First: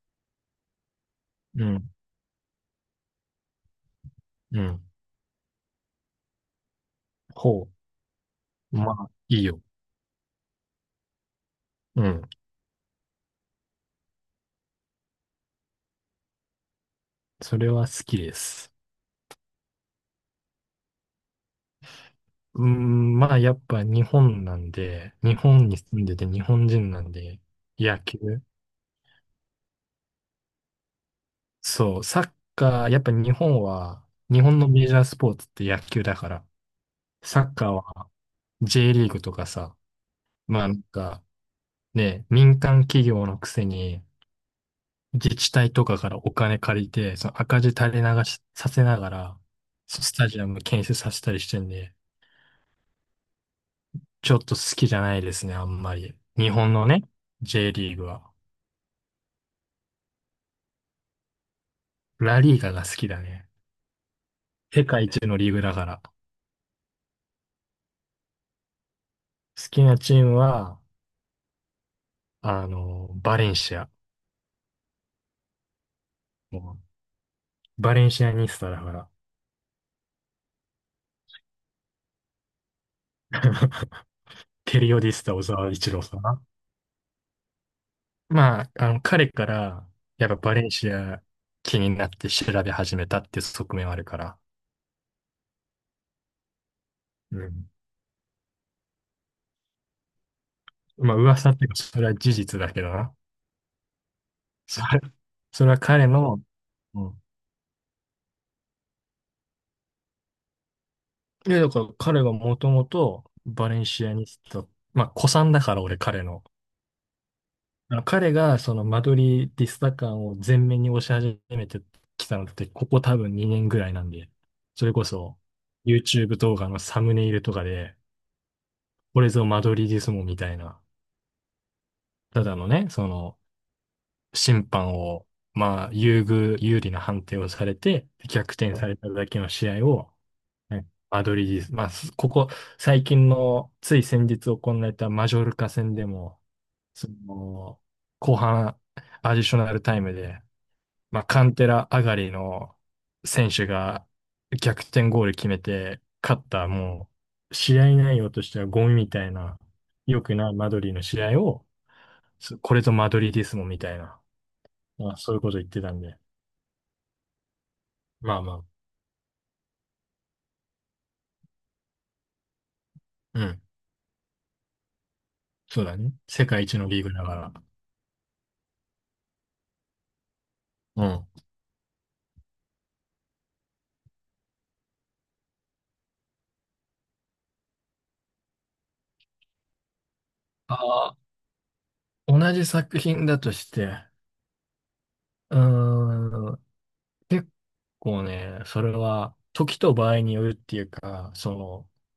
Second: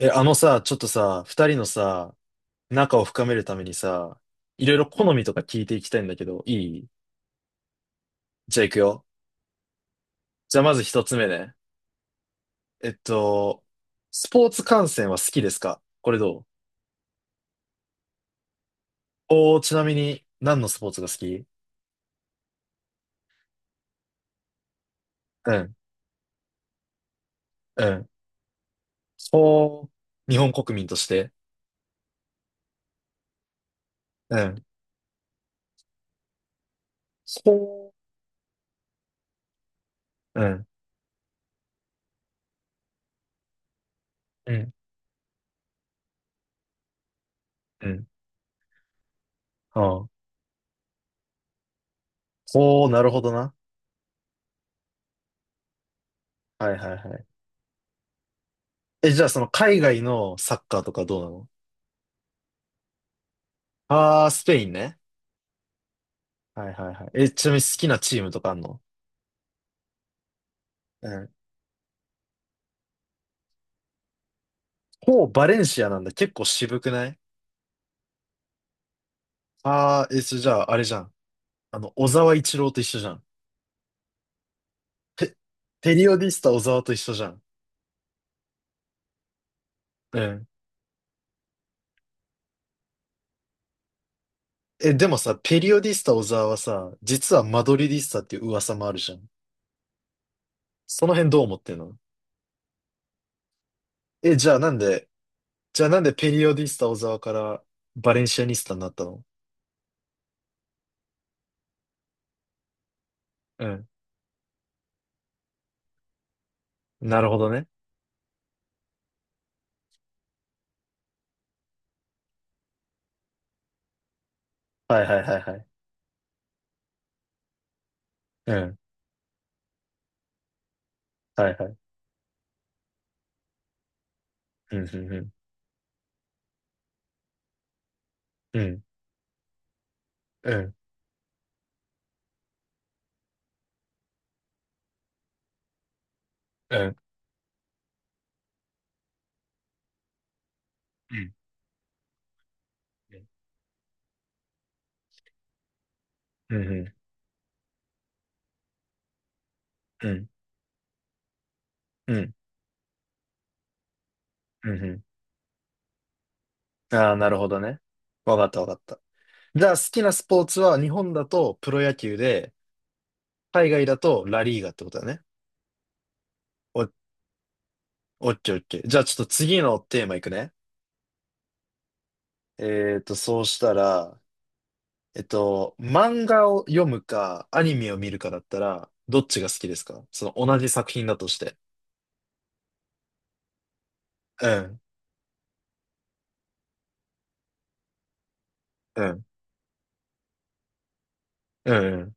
え、あのさ、ちょっとさ、二人うのん、さ、仲を深めるためにさ、ういろいん。ろ好みとか聞いていきたいんだけど、いほじゃあ行う。くまよ。あ、いいよ。じゃあまず一つ目ね。うん。えっと、スポーツ観戦は好きですか？これどう？それは好きです。おー、ちなみに何のスポーツが好き？うん、まあ、やっぱ日本なんで、日う本ん、に住んでて日本人なんで、う野ん。球。ほー、日本国民として。そう、サッカー、やっぱ日本は、う日本ん。のメジャースポーツって野球だから、サほッカーは J リーグとかさ、ー、うまん、あなんかね、民間企業のくせに、うん、自治体とかからお金借りて、その赤字う垂れん。流しさせながら、はスあ。タジアム建設させたりしてんで、ほー、なるほどな。ちょっと好きじゃないですね、あんまり。日は本いのはいね、はい。J リーグは。え、じゃあその海外のサッカーとかどうなの？ラリーガが好きだね。あー、スペイン世ね。界一のリーグだから。好はいはいはい。え、ちなみに好きなチームとかあんの？きなチームは、うん。バレンシア。ほう、バレンシアなんだ。結構も渋くない？うバレンシアニスタだから。ああー、え、それじゃあ、あれじゃん。小沢一郎と一緒じゃん。ペリオディスペ、タ小沢一ペ郎リオさん。ディスタ小沢と一緒じゃん。まあ、彼から、うやっぱん。バレンシア気になって調べ始めたっていう側面はあるから。え、でもさ、ペリオディスタ小沢はさ、実うはマん。ドリディスタっていう噂もあるじゃん。そのまあ、辺どう噂思っっていうてか、んの？それは事実だけどな。え、じゃあなんそれ、で、それはじゃあなん彼でペの、リオディスタ小う沢ん。からバレンシアニスタになったの？いや、だから彼がもともとうバレンん。シアニスタ、まあ、古参だから俺彼の。なるほどね。あの彼がそのマドリーディスタ感を前面に押し始めてきたのって、ここ多分2年ぐらいなんで、それはこいはいはそ いはい。YouTube 動画のサムネイルとかで、うん。これぞマドリーディスモみたいな、はいはい。ただのね、その審うん、判うん、うを、ん。まあ、優遇、有利な判定をされて、逆う転ん、されただけの試合を、うん、はいマドリーです。まあ、すここ、最近の、つい先日行われたマジョルカ戦でも、うん。その、後半、アディショナルタイムで、うまあ、んカンテラ上がりの選手が逆転ゴール決めて、勝っうんた、うんもう、試合内容としてはゴミみたいな、う良んくないマドリーの試合を、うんすこれぞマドリーディスモみたいな、うんうん。まあ、そういうこと言ってたんで、ああなるほどね。わまあかっまたあ、わかった。じゃあ好きなスポーツは日本だとプロ野球で、うん、海外だとラリーガってことだね。そうだね。世界一お、オのッリーグだから。ケーオッケー。じゃあちょっと次のテーマいくね。うん。そうしたら、漫画を読むか、アニメを見るかだったら、どっちが好きですか？その同じ作品あ、だとして。同じ作品だとして、うん、うーん、結構ね、それうん、は時と場合によるっていうか、そうの、ん、うん。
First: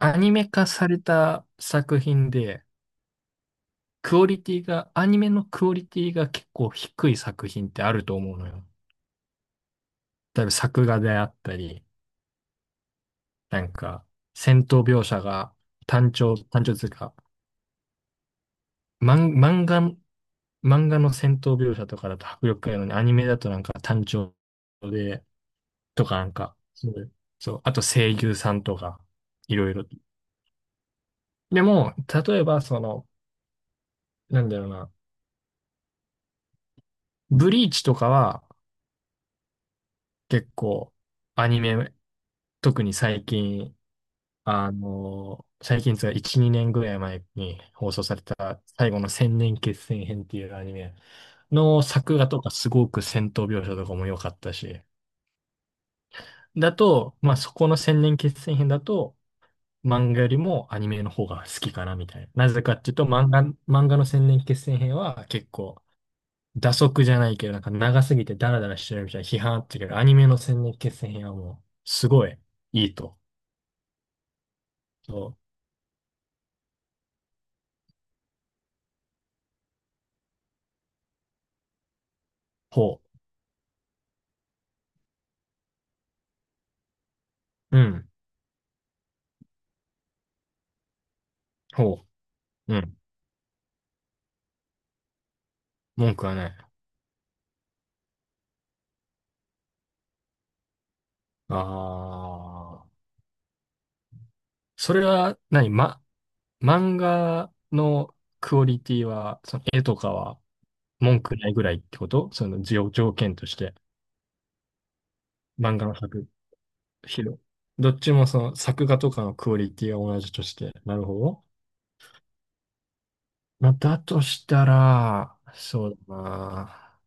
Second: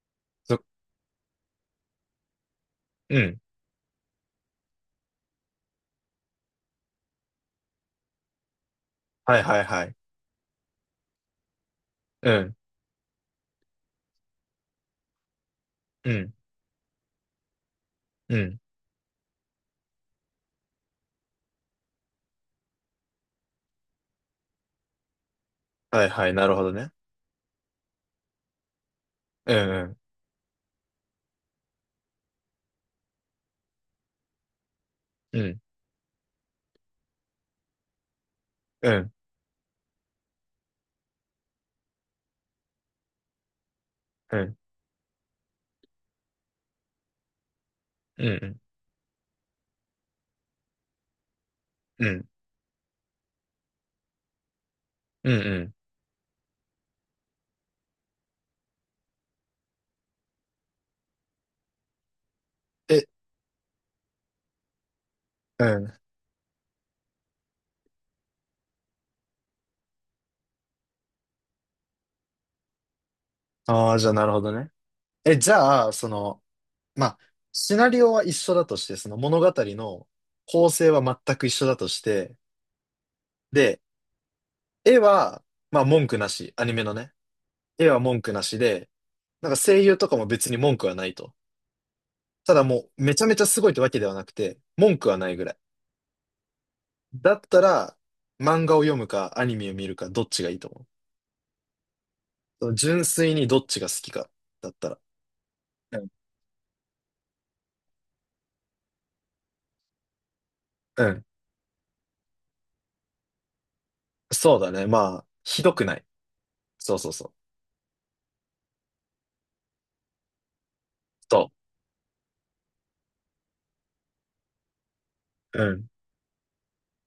アニメそ化された作品で、うん。クオリティが、アニメのクオリティが結構低い作品ってあると思うのよ。はいはいはい。例えば作画であったり、うん、なんか、戦闘描写がうん、単調というか、うん。漫漫画、漫画の戦闘描写とかだと迫力があるのに、アニメだとなんか単調で、はといかはなんい、なるか、ほどそね。ういうそう、あと声優さんとか、ういん、ろいうろ。ん、でも、例えばその、なんだろうな、うん、ブリーチとかはうん、結構アニメ、特に最近、うん。最近つうか1、2年ぐらい前に放送されうんた最後の千年決戦編っていうアニメのう作ん。画とかすごく戦闘描写とかも良かったし、うんうん。だと、まあそこの千年決戦編だと、漫画よりもアニメの方が好きかなみたいな。なぜかっていうえ、と、漫画の千年決戦編は結う構、ん。蛇足じゃないけど、なんか長すぎてダラダラしてるみたいな批判あったけど、アニメの千年決戦編はもう、すごいいいと。ああ、じゃあなるほどね。そえ、じう。ゃあ、その、まあ、シナリオは一緒だとして、その物語の構成は全く一緒だとして、ほで、絵は、まあ文句なし、アニメのね、う。う絵はん。文句なしで、なんか声優とかも別に文句はないと。ほただう。うもん。うめちゃめちゃすごいってわけではなくて、文句はないぐらい。文句はない。だったら、漫画を読むかアニメを見るかどっちがいいと思う？あそのあ。純粋にどっちが好きかだったそら。れは何、うま、ん。漫画のクオリティは、その絵とかはう文ん句ないぐらいってことその条件として、そうだね。まあ、ひど漫く画のない。作そうそうひそう。ど、どっちもその作画とかのクオリティは同じとして。なるほど。そまあ、だとしたら、う。うん。そうだな。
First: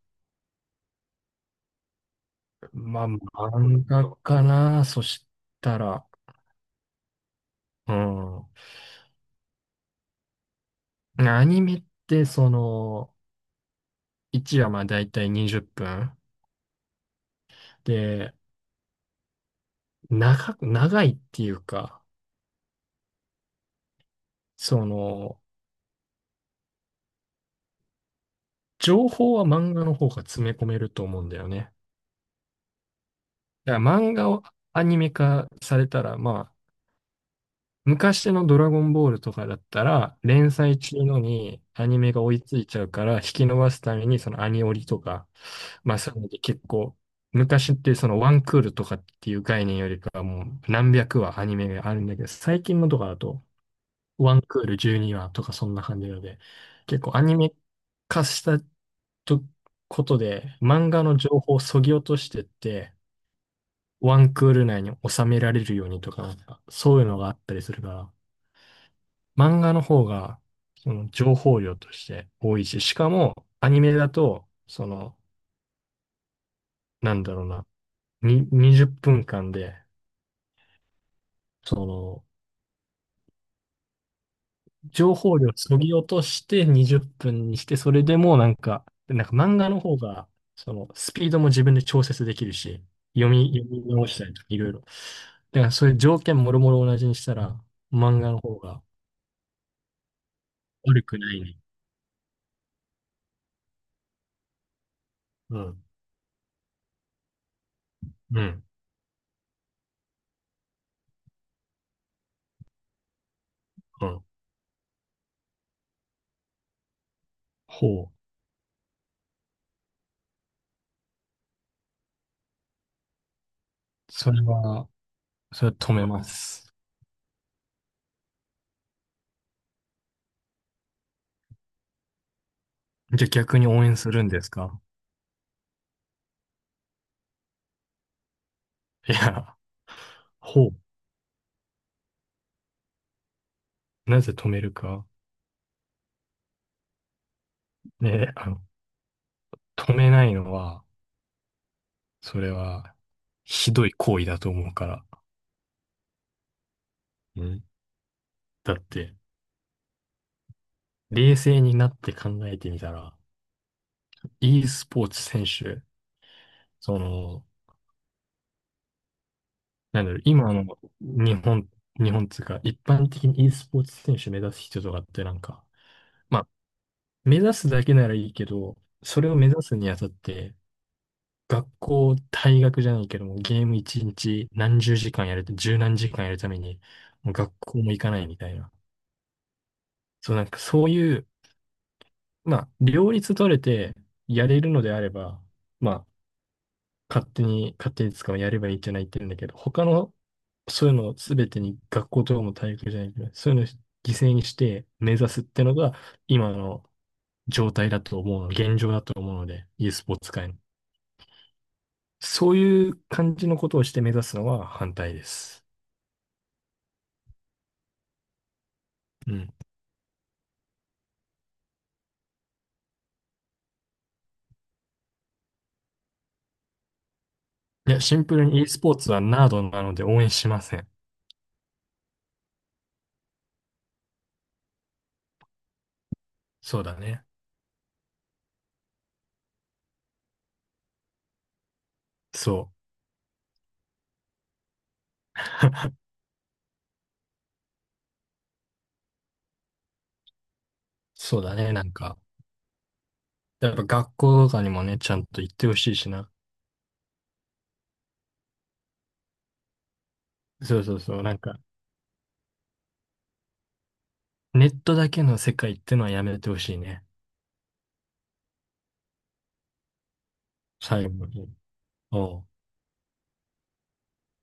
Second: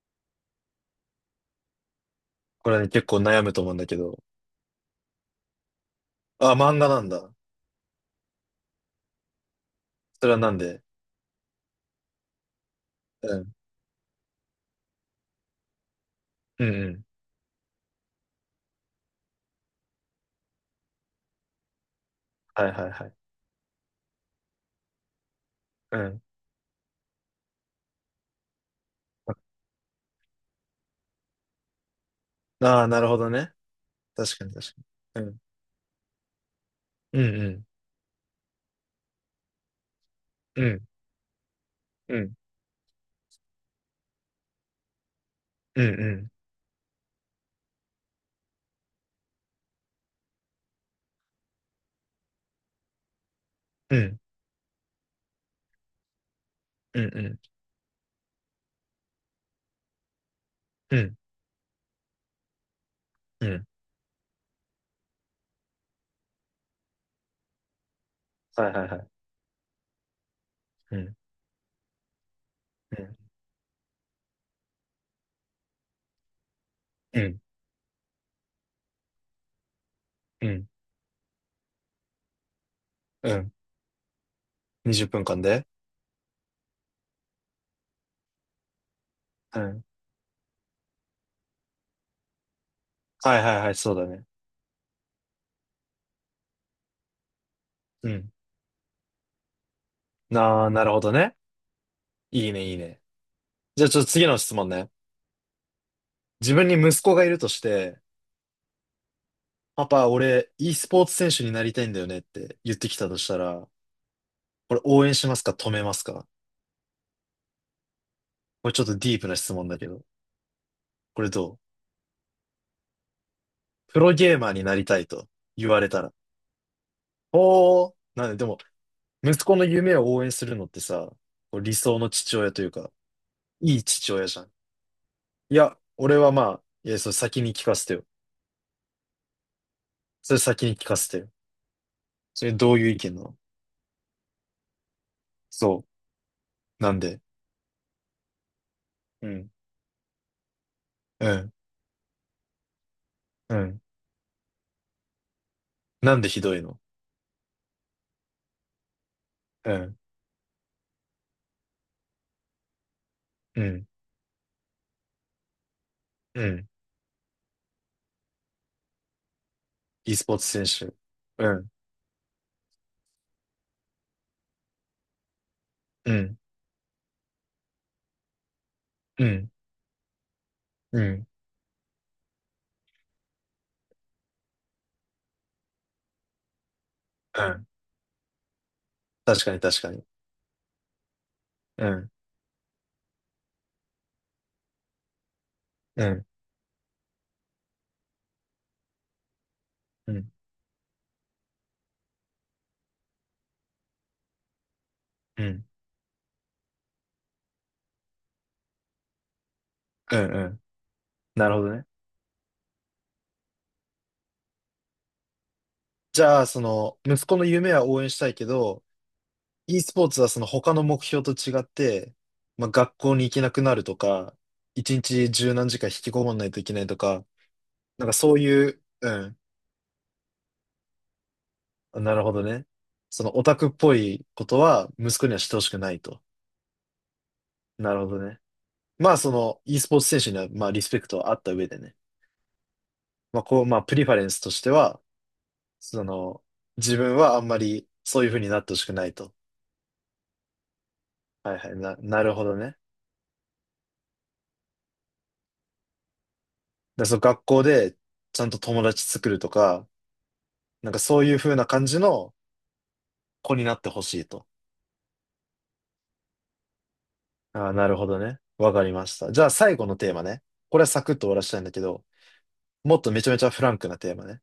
これね、ま結あ、構悩むと思うん漫だけ画ど。かな。そしたら、あ、漫画なんだ。うん。それはなんで？アニメって、その、うん。1話まあ大体20分。うんうん。で、長いっていうか、はいはいはい。その、うん。情報は漫画の方が詰め込めると思うんだよね。ああ、なるほどね。だから漫画確をかに確アニメかに。うん。化されたら、ま、うんうん。昔のドラゴンボールとかだったら、連う載ん。中のにアニメが追いうついちゃうから、引き伸ばすために、そのアニオリとか、んうまあそういうのん。で結構、昔ってそのワンクールとかっていう概念よりかはもう何百話アニメがあるんだけど、最近のとかだと、うん。ワンクール12話とかそんな感じなので、結うん構アうニん。メ化したとことで、漫う画のん。情報を削ぎ落としてって、うん。ワンクール内に収められるようにとか、なんかそういうのがあったりするから、はいはいはい。漫画の方が、そうのん。情報量として多いし、しうかん。もアニメだと、その、なうんだん。ろうな、に、20分間で、その、うん。20情分報間量でそぎ落として20分にして、それでもなんか、なんか漫う画のん。方が、その、スピードも自分で調節できるし、はいはい読はい、みそうだ直しね。たりとかいろいろ。だからそういう条件もろもろ同じにしたら、う漫ん。画の方がああ、なるほ悪どくなね。いね。いいねいいね。じゃあちょっと次の質問ね。うん。自分に息子がいるとして、うん。パパ、俺、e スポーツ選手になりたいんだよねって言ってきたとしたら、うん。これ応援しますか？止めますか？ほこれちょっとディープな質問だけど、これどう？プロう。そゲーれマーになりは、たいとそ言れはわれ止ためら。ます。おー、なんで、でも、息子の夢を応援するのってさ、こう理想の父親というか、じゃあ逆にい応い援父する親んじでゃん。すいか？や、俺はまあ、いや、それ先に聞かせてよ。いや、それ先ほう。に聞かせてよ。それどういう意見なの？なぜ止めるか。そう。なんで？ね、うん。止めないのは、うん。それは、うひん。どい行為だと思うから。なんでひどいの？うん。だって、うん。冷静になって考えてみたら、うん。e スポーツ選手、うん。その、なんだ e ろう、スポーツ今の選手。日うん、本、日本っていうか、一般的に e スポーツ選手目指す人とかってなんか、うん、まあ、目指すだけならいいけど、そうれを目ん、指すにあたって、うん、学校、退学じゃないけども、ゲーム一日何十時間やると、十何時間やるために、もうう学ん。校も行かないみたいな。確かに確かに。そう、なんかそういう、うん、まあ、両立取れてやれるのであれば、まうあ、ん、勝手に使うやればいいんじゃないって言うんだけど、他うの、ん、そういうのを全てに学校とかも体育じゃないけど、そういうのを犠牲にして目指すうってん、のが、今の状態だと思うの、現状だと思うので、e スポうーん、ツう界の。ん。なるほどね。そういう感じのことをして目指すのは反対です。じゃあ、その、息子の夢は応援したいけど、うん。e スポーツはその他の目標と違って、まあ、学校に行けなくなるとか、一日十何時間引きこもんないといけないとか、いや、なんかシンそプうルに e いスう、ポーうツはん、ナードなので応援しません。なるほどね。そのオタクっぽいことは息子にはしてほしくないと。そうだね。なるほどね。まあ、その e スポーツ選手には、まあ、リスペクトはあった上でね。そう。まあ、こう、まあ、プリファレンスとしては、その、自分はあんまりそういう風になってほしくないと。そうはだいはね、い、なんか。なるほどね。やっぱ学校とかにもね、ちゃんと行ってほしいしな。で、その学校でちゃんと友達作るとか、そうなんそかうそそう。うないうん風か、な感じの子になってほしいと。ネットだけの世界ってのはやめてほしいね。ああ、なるほどね。わかりました。じゃあ最後のテーマね。これはサ最クッと後終わらせに。たいんだけど、おう、もっとめちゃめちゃフランクなテーマね。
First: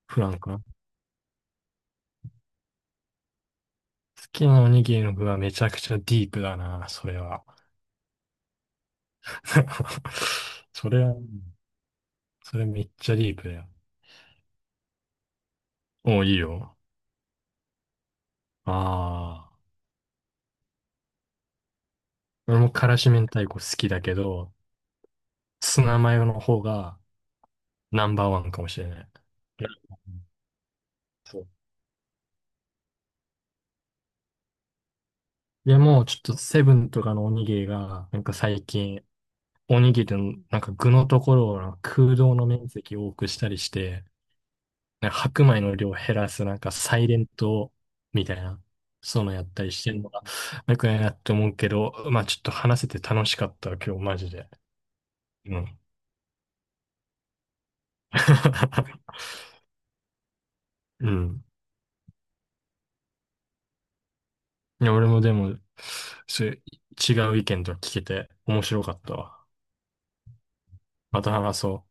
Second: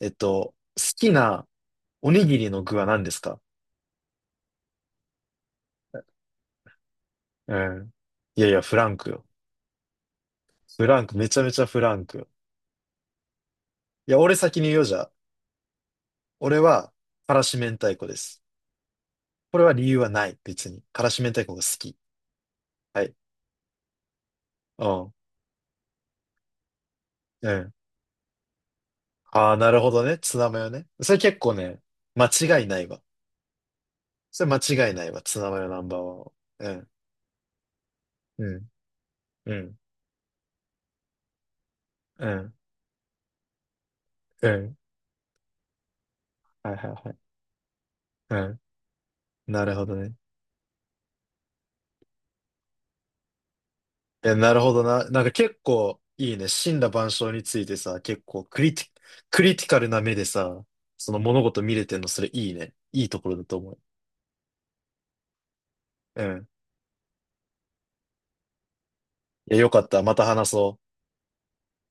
フランクな。好好きなおにぎりの具は何ですか？きなおにぎりの具はめちゃくちゃディープだな、それは。うん。いやいや、フランクよ。フそラれンは、ク、めちゃめちゃフランクよ。それめっちゃディープだよ。いや、俺先に言おうじゃん。おう、いい俺よ。は、からし明太子です。ああ。これは理由はない、別に。からし明太子が好き。俺も辛は子い。明太子好きだけど、うん。ツナマヨの方がうん。ナンバーワンかもしれない。ああ、いや、なるほどね。ツナマヨね。それ結そう構ね、間違いないわ。それ間違いないわ。ツナマヨいや、ナンバーもうワちょンっは。とセうブん。ンとかのおにぎりが、なんかう最ん。近、うん。おにぎりのなんか具のところをなんか空う洞のん。面積を多くしたりして、うん。なんか白米の量を減らすなんかはいはいサイはレい。ントみたういん。な、そういうのやったなりるしほてどるのね。が、よくないなって思うけど、まあちょっと話せて楽しかったわ今日マジえ、で。なるほどな。なんかう結ん。構いいね。森羅万象についてさ、結構クリティカルな目でさ、うその物ん。事見れてんの、それいいね。いいところだと思う。いや、俺もでも、うそん。ういう違う意見とか聞けて面白かったわ。いや、よかった。また話そう。また話そう。